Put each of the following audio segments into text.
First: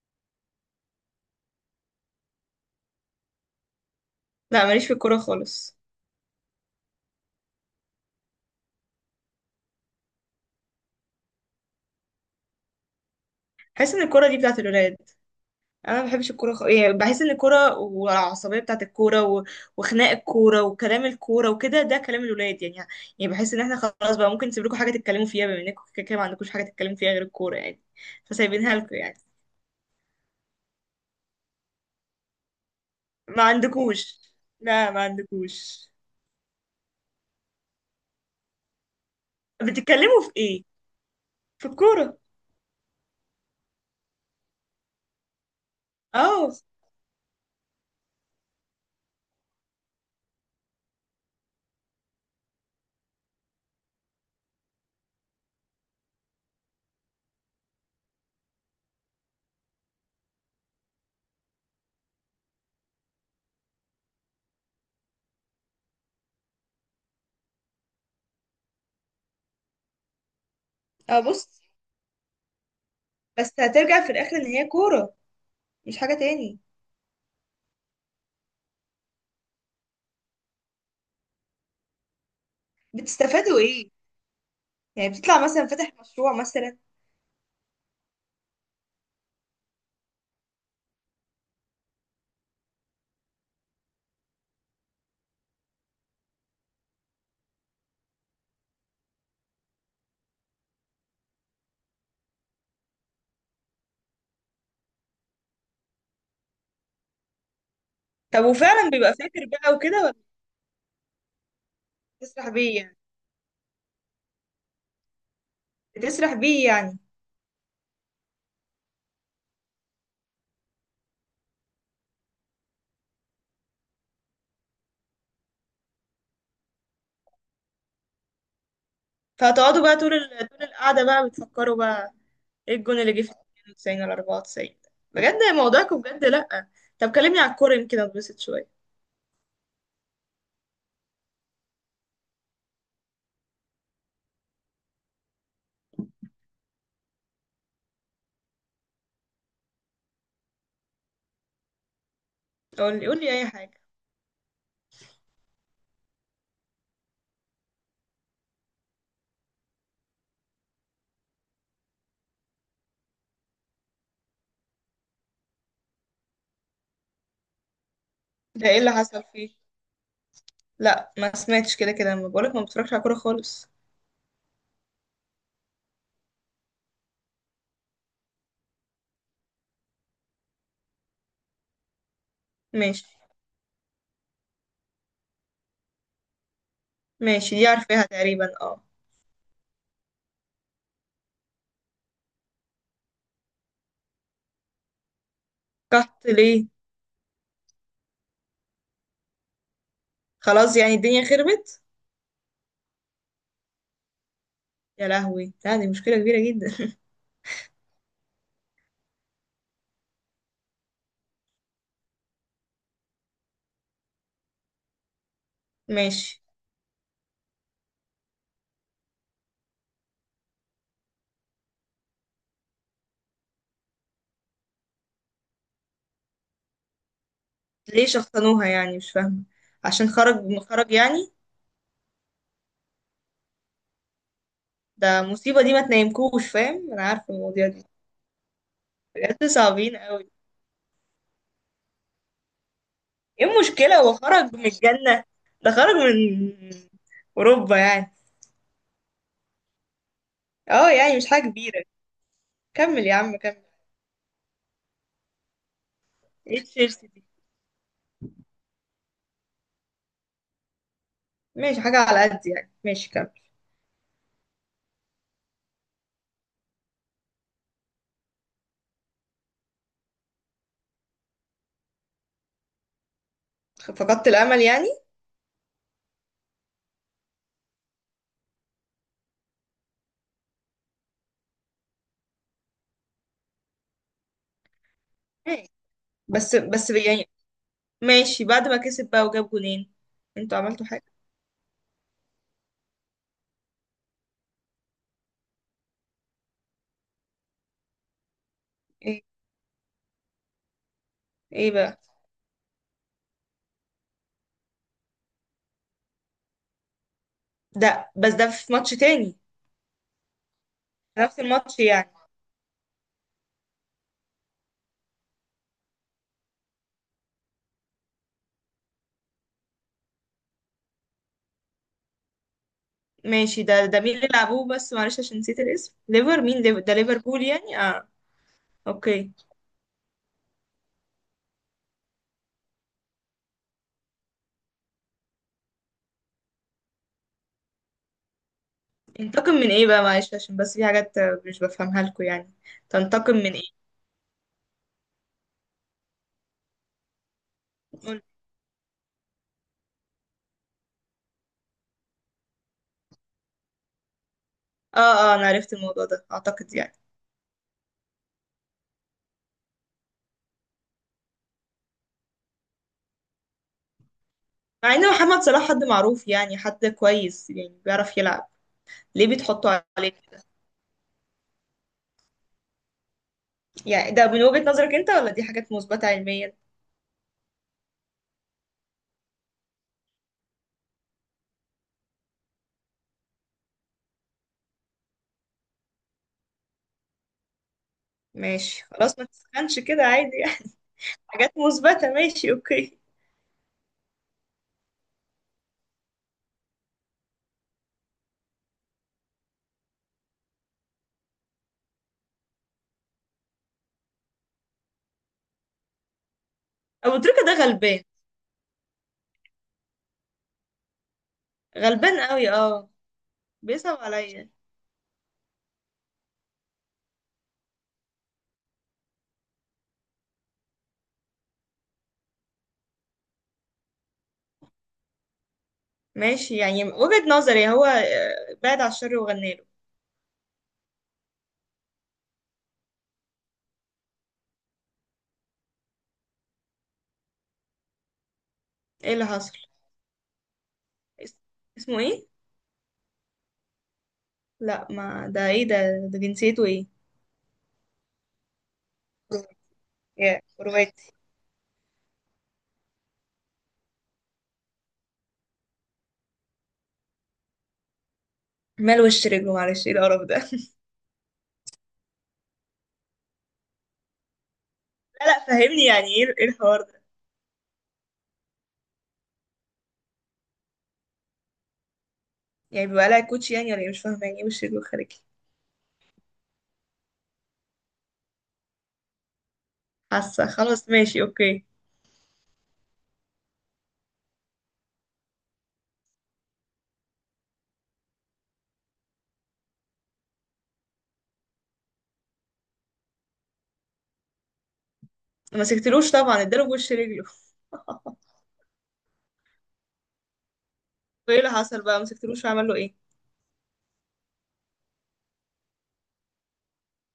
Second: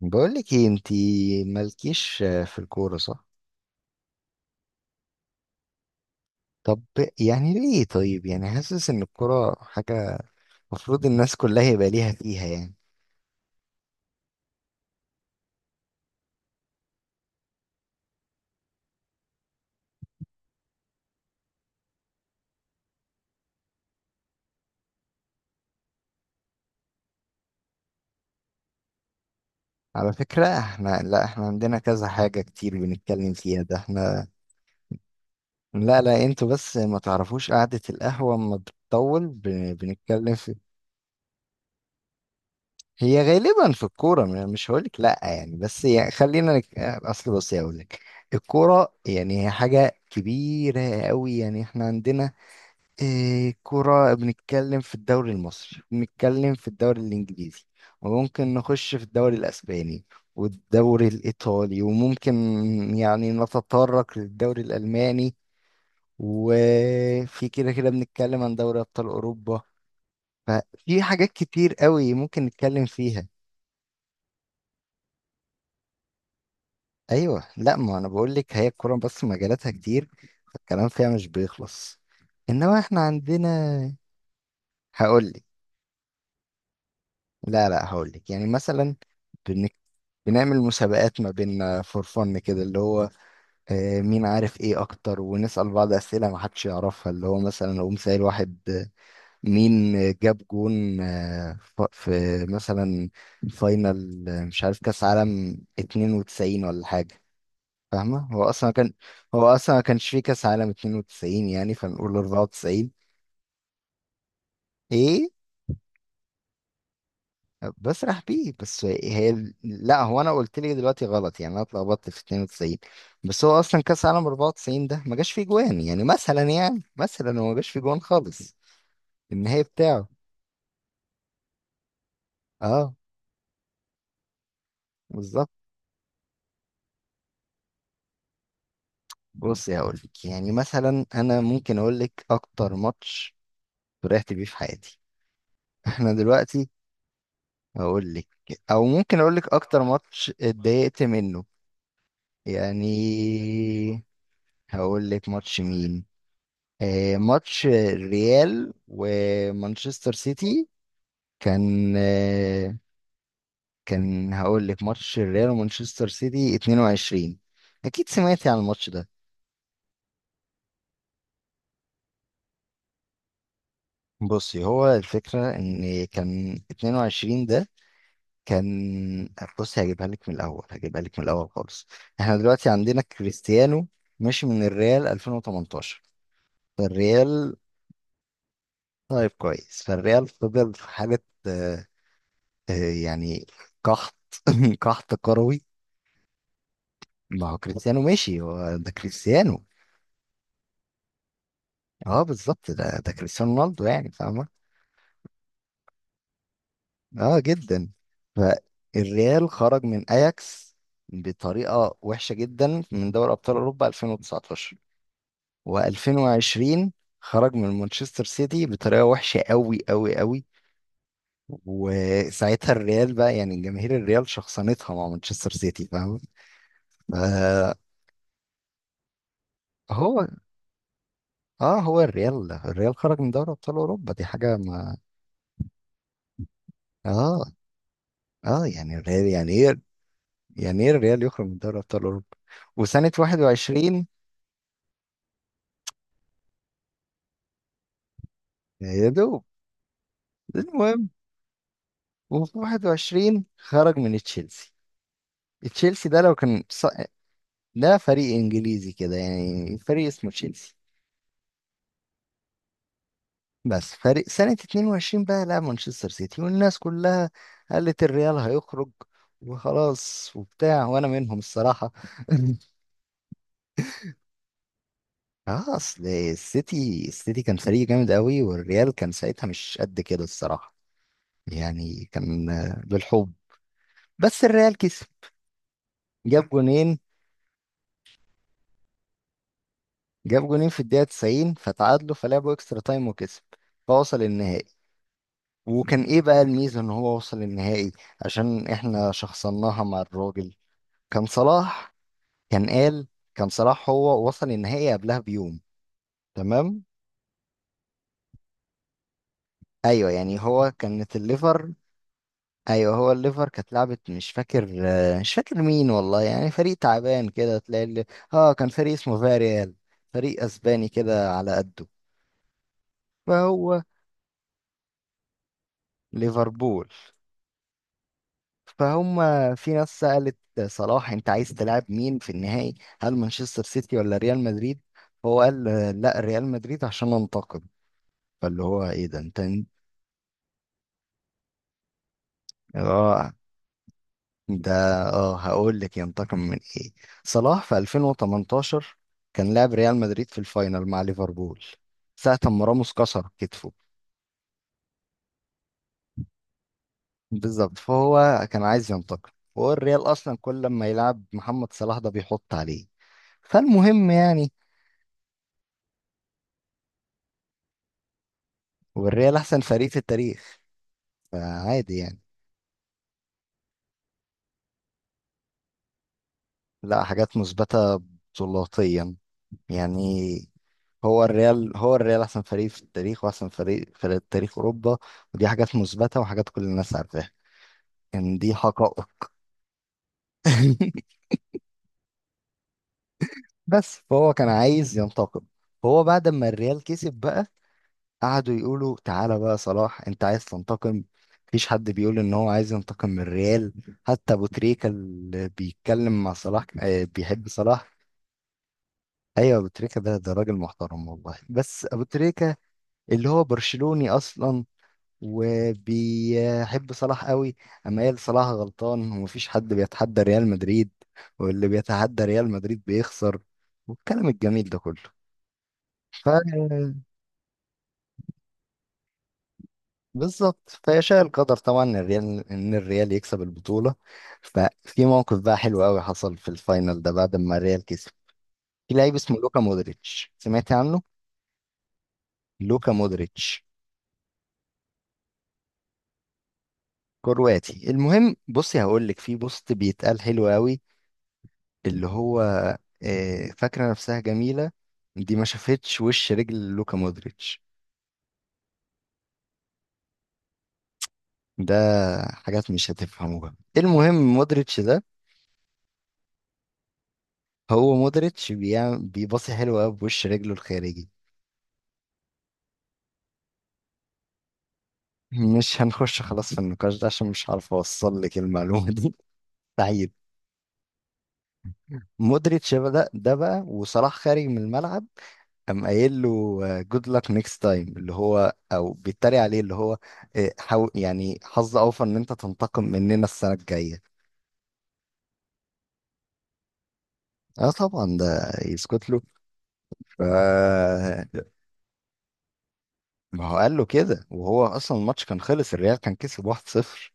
بقولك ايه انتي مالكيش في الكورة صح؟ لا ماليش في الكوره خالص. طب، يعني ليه؟ طيب، يعني حاسس ان الكورة حاجة المفروض الناس كلها يبقى ليها فيها يعني. بحس ان الكوره دي بتاعت الولاد. انا ما بحبش الكوره يعني بحس ان الكوره والعصبيه بتاعت الكوره وخناق الكوره وكلام الكوره وكده ده كلام الولاد يعني. يعني بحس ان احنا خلاص بقى ممكن نسيب لكم حاجه تتكلموا فيها، بما انكم كده كده ما عندكوش حاجه تتكلموا فيها غير الكوره يعني. فسايبينها لكم يعني. على فكرة احنا، لا احنا عندنا كذا حاجة كتير بنتكلم ما فيها، ده عندكوش. احنا. لا، ما عندكوش. لا لا، انتوا بس ما تعرفوش قعدة القهوة اما بتطول بتتكلموا في بنتكلم في. ايه؟ في الكوره؟ هي غالبا في الكورة، مش هقولك لا يعني، بس يعني اه، خلينا اصل بصي هقولك. الكورة يعني هي حاجة كبيرة قوي، يعني احنا عندنا إيه؟ كرة. بنتكلم في الدوري المصري، بنتكلم في الدوري الإنجليزي، وممكن نخش في الدوري الأسباني والدوري الإيطالي، وممكن يعني نتطرق للدوري الألماني، وفي كده كده بنتكلم عن دوري أبطال أوروبا. ففي اه، حاجات بص، كتير قوي ممكن نتكلم فيها. بس هترجع في الاخر ان هي كوره، مش حاجه تاني. أيوة، لا ما أنا بقول لك هي الكرة، بس مجالاتها كتير، فالكلام فيها مش بيخلص. إنما إحنا بتستفادوا ايه؟ عندنا. يعني هقول لك. بتطلع مثلا فاتح مشروع مثلا؟ لا لا، هقول لك يعني مثلا. بنك... بنعمل مسابقات ما بيننا، فور فن كده، اللي هو مين عارف ايه اكتر، ونسأل بعض اسئلة ما حدش يعرفها. اللي هو مثلا اقوم سائل واحد، مين جاب جون، في مثلا فاينل، مش عارف كاس عالم 92 ولا حاجة، فاهمة؟ هو طب اصلا وفعلا كان، بيبقى فاكر هو بقى اصلا ما وكده كانش ولا؟ فيه كاس عالم 92، يعني فنقول بتسرح بيه 94. يعني؟ ايه، بتسرح بيه يعني؟ بسرح بيه بس هي، لا هو انا قلت لي دلوقتي غلط، يعني انا اتلخبطت في 92، بس هو اصلا كاس عالم 94 ده ما جاش فيه جوان، يعني مثلا، يعني مثلا، هو ما جاش فيه جوان خالص النهائي فهتقعدوا بقى بتاعه. طول القعدة بقى بتفكروا بقى ايه اه الجون اللي جه في 92 ولا 94؟ بجد بالظبط. موضوعكم، بجد لأ. طب كلمني على الكورة يمكن اتبسط شوية. بص يا، اقول لك يعني مثلا، انا ممكن اقول لك اكتر ماتش فرحت بيه في حياتي. احنا دلوقتي. هقول لك. او ممكن اقول لك اكتر ماتش اتضايقت منه قول لي، قول لي اي حاجة. يعني. هقول لك ماتش مين. ماتش الريال ومانشستر سيتي. كان كان هقول لك ماتش الريال ومانشستر سيتي 22. اكيد سمعتي عن ده ايه الماتش اللي ده. حصل فيه؟ لا، ما سمعتش، كده كده ما بقولك ما بتفرجش على كورة خالص. بصي، هو الفكرة ان كان 22 ده كان، بصي هجيبها لك من الاول، هجيبها لك من الاول خالص. احنا دلوقتي عندنا ماشي. كريستيانو ماشي من الريال 2018. فالريال. ماشي، دي عارفاها تقريبا، اه. طيب كويس. فالريال فضل في حالة آه، آه، يعني قحط. قحط كروي. قحط ليه؟ ما هو كريستيانو ماشي، هو ده كريستيانو. خلاص، يعني الدنيا خربت؟ اه بالظبط، ده كريستيانو رونالدو، يعني فاهمة؟ يا لهوي، لا دي مشكلة كبيرة جدا. اه جدا. فالريال خرج من اياكس بطريقة وحشة جدا، من دوري ابطال اوروبا 2019 ماشي. و2020. خرج من مانشستر سيتي بطريقة وحشة قوي قوي قوي. وساعتها الريال بقى، يعني جماهير الريال شخصنتها مع مانشستر سيتي، فاهم؟ فهو. ليه شخصنوها يعني؟ مش فاهمة. عشان خرج، خرج يعني؟ اه، هو الريال خرج من دوري ابطال اوروبا، دي حاجة. ما ده مصيبة، دي ما تنامكوش، فاهم؟ انا عارفة اه المواضيع دي، اه، يعني الريال بجد يعني ايه، صعبين قوي. يعني ايه الريال يخرج من دوري ابطال اوروبا؟ وسنة ايه المشكلة، 21، هو خرج من الجنة؟ ده خرج من اوروبا يعني. يا دوب. اه، المهم، يعني مش حاجة كبيرة. وفي كمل يا عم، 21 كمل. خرج من تشيلسي. تشيلسي ده لو كان ايه تشيلسي دي؟ ده فريق انجليزي كده، يعني فريق اسمه تشيلسي. ماشي، حاجة على قد يعني، ماشي كمل. بس فريق، سنة 22 بقى لعب مانشستر سيتي، والناس كلها قالت الريال هيخرج وخلاص وبتاع، وانا منهم الصراحة. فقدت الامل يعني؟ اه، اصل السيتي كان فريق جامد قوي، والريال كان ساعتها مش قد كده الصراحة. يعني كان بالحب. بس الريال كسب، ماشي. جاب بس بس جونين يعني. ماشي، بعد ما كسب بقى وجاب جولين؟ جاب انتوا جونين في عملتوا حاجة. الدقيقة 90، فتعادلوا، فلعبوا اكسترا تايم وكسب، فوصل النهائي. وكان ايه بقى الميزة ان هو وصل النهائي؟ عشان احنا ايه، شخصناها مع الراجل. كان ايه صلاح. بقى؟ كان قال، كان صلاح هو وصل النهائي قبلها بيوم، تمام. ده بس ده في ماتش تاني؟ ايوه، يعني هو كانت نفس الليفر، الماتش يعني؟ ايوه هو الليفر كانت لعبت، مش فاكر مين والله، يعني فريق تعبان كده تلاقي اه كان فريق اسمه فاريال، فريق اسباني كده على قده. ماشي، فهو ده مين اللي لعبوه؟ بس معلش عشان نسيت الاسم، ليفر مين؟ ليفر ليفربول، ده ليفربول يعني، اه. فهم. اوكي. في ناس سألت صلاح، انت عايز تلعب مين في النهائي؟ هل مانشستر سيتي ولا ريال مدريد؟ هو قال لا ريال مدريد، عشان انتقد، فاللي هو ايه ده انت. انتقم من ايه بقى؟ معلش عشان بس في حاجات مش بفهمها لكم يعني. اه تنتقم من ايه؟ ده، اه هقول لك ينتقم من ايه. صلاح في قول. 2018 كان لاعب ريال مدريد في الفاينل مع ليفربول، ساعة ما راموس كسر كتفه. اه، اه، انا عرفت الموضوع ده اعتقد يعني. بالظبط، فهو كان عايز ينتقم، وهو الريال اصلا كل ما يلعب محمد صلاح ده بيحط عليه. فالمهم يعني، مع ان محمد صلاح حد معروف يعني، حد كويس يعني، بيعرف يلعب. ليه والريال احسن بتحطوا فريق في عليه كده؟ التاريخ، فعادي يعني. يعني ده من وجهة نظرك انت ولا دي حاجات مثبتة علميا؟ لا، حاجات مثبتة بطولاتيا، يعني هو الريال، هو الريال احسن فريق في التاريخ، واحسن فريق في تاريخ اوروبا، ودي حاجات مثبتة وحاجات كل الناس عارفاها، كان دي ماشي خلاص، ما حقائق. تسخنش كده، عادي يعني. حاجات مثبتة، ماشي، اوكي. بس فهو كان عايز ينتقم. فهو بعد ما الريال كسب بقى، قعدوا يقولوا تعالى بقى صلاح انت عايز تنتقم. مفيش حد بيقول ان هو عايز ينتقم من الريال. حتى ابو تريكة اللي بيتكلم مع صلاح، ابو تريكة بيحب ده صلاح. غلبان. ايوه، ابو تريكة ده راجل محترم والله. بس ابو غلبان قوي، تريكة اه. اللي هو بيصعب برشلوني عليا. اصلا وبيحب صلاح قوي، اما قال صلاح غلطان ومفيش حد بيتحدى ريال مدريد، واللي بيتحدى ريال مدريد بيخسر، والكلام الجميل ده كله. ف ماشي، يعني وجهة نظري هو بعد على الشر وغنى له. بالظبط، فيشاء القدر طبعا ان الريال، ان الريال يكسب البطوله. ففي موقف بقى حلو قوي حصل في الفاينل ده بعد ما الريال كسب. في ايه لعيب اللي اسمه لوكا حصل؟ مودريتش، سمعت عنه؟ اس- اسمه ايه؟ لوكا مودريتش لا، ما ده ايه ده؟ ده جنسيته ايه؟ كرواتي. المهم، بصي هقول لك في بوست بيتقال يا حلو قوي، كرواتي. اللي هو فاكرة نفسها جميلة دي ما شافتش وش رجل لوكا مودريتش. مال وش رجله؟ معلش، ايه القرف ده؟ ده حاجات مش هتفهموها. المهم مودريتش ده، لا، لا، فهمني يعني، ايه، ايه الحوار ده؟ هو مودريتش بيعمل بيباصي حلو قوي بوش رجله الخارجي. يعني بيبقى لها كوتش يعني ولا ايه؟ مش فاهمه يعني ايه وش رجله خارجي. مش هنخش خلاص في النقاش ده عشان مش عارف اوصل لك المعلومة دي. سعيد. حاسه، خلاص، ماشي، اوكي. مودريتش بدأ ده بقى، وصلاح خارج من الملعب، قام قايل له جود luck نيكست تايم، اللي هو او بيتريق عليه، اللي هو حاول يعني حظ اوفر ان انت تنتقم مننا السنة الجاية. ما مسكتلوش طبعا، اداله بوش رجله. اه طبعا، ده يسكت له. ف وايه اللي حصل بقى؟ ما مسكتلوش وعمل له ايه؟ ما هو قال له كده، وهو اصلا الماتش كان خلص، الريال كان كسب 1-0.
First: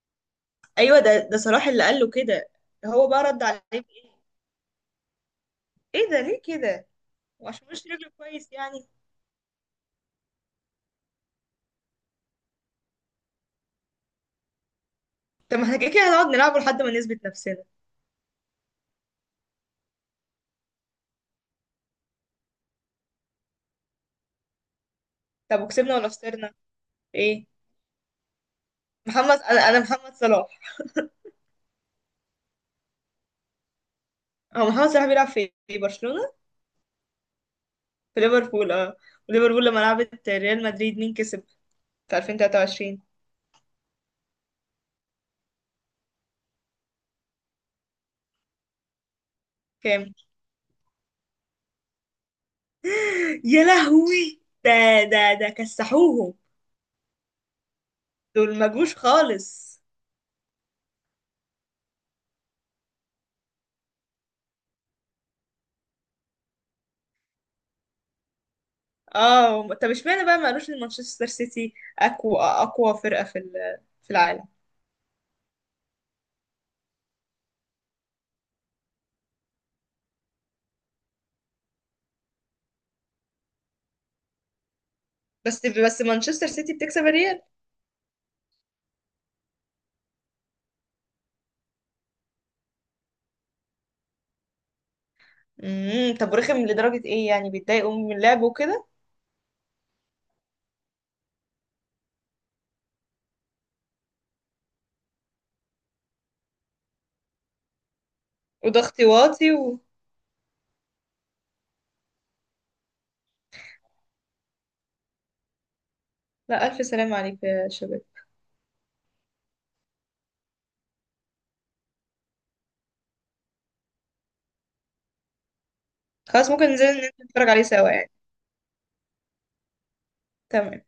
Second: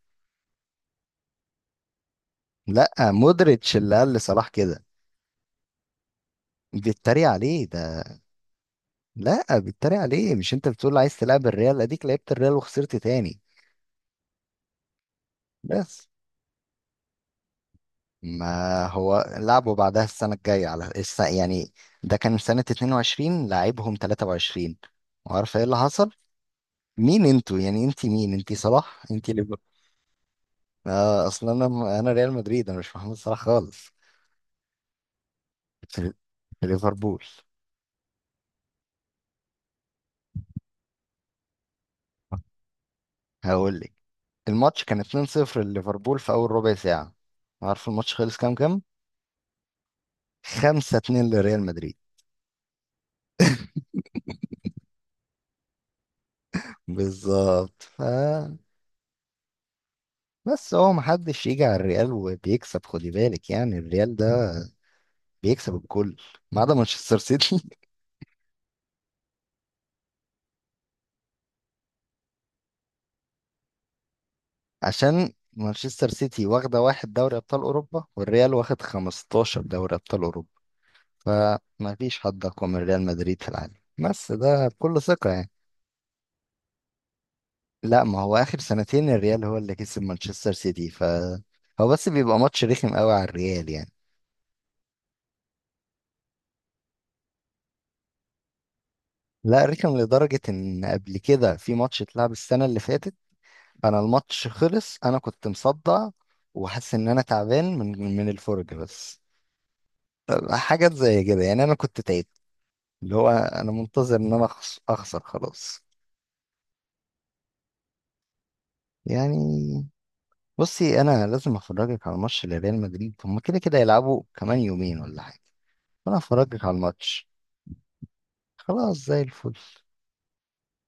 ايوه، ده صلاح اللي قال له كده؟ لا، هو بقى رد عليه مودريتش اللي قال بايه؟ لصلاح كده، ايه ده؟ ليه كده؟ بيتريق عليه وعشان وش ده. رجله كويس يعني؟ لا بيتريق عليه، مش انت بتقول عايز تلعب الريال؟ اديك لعبت الريال وخسرت تاني. طب ما احنا كده كده بس هنقعد نلعبه لحد ما نثبت نفسنا. ما هو لعبه بعدها السنة الجاية على يعني ده كان سنة 22 لعبهم 23، وعارف طب ايه اللي وكسبنا ولا حصل. خسرنا؟ مين ايه؟ انتوا يعني، انت مين؟ انت صلاح انت؟ محمد، انا محمد صلاح. اصل انا ريال مدريد، انا مش محمد صلاح خالص. هو محمد صلاح بيلعب في في برشلونة؟ في ليفربول. في ليفربول. اه. وليفربول لما لعبت ريال مدريد، مين كسب؟ في 2023. هقول لك، الماتش كان 2-0 لليفربول في اول ربع ساعة. عارف الماتش خلص كام كام؟ كام؟ 5-2 لريال مدريد. يا لهوي ده. ده كسحوهم. بالظبط. ف دول ما جوش خالص. بس، هو محدش يجي على الريال وبيكسب، خدي بالك، يعني الريال ده بيكسب الكل ما عدا مانشستر سيتي. اه، طب اشمعنى بقى ما قالوش ان مانشستر سيتي اقوى، اقوى فرقة في العالم؟ عشان مانشستر سيتي واخدة واحد دوري أبطال أوروبا، والريال واخد 15 دوري أبطال أوروبا، فما فيش حد أقوى من ريال مدريد في العالم، بس ده بكل ثقة يعني. بس بس مانشستر سيتي بتكسب الريال. لا ما هو آخر سنتين الريال هو اللي كسب مانشستر سيتي. ف هو بس بيبقى ماتش رخم قوي على الريال يعني. طب رخم لدرجة ايه يعني؟ بيتضايقوا من اللعب؟ لا، رخم لدرجة إن قبل كده في ماتش اتلعب السنة اللي فاتت، أنا الماتش خلص أنا كنت مصدع، وحاسس إن أنا تعبان من الفرج وده بس. اختواطي حاجات زي كده يعني، أنا كنت تعبت، اللي هو أنا منتظر إن أنا أخسر خلاص لا، ألف سلام عليك يا شباب. يعني. بصي انا لازم افرجك على ماتش لريال مدريد، هما كده كده يلعبوا كمان يومين ولا حاجه، فانا خلاص، افرجك ممكن على ننزل الماتش. نتفرج عليه سوا يعني؟ خلاص زي الفل. تمام.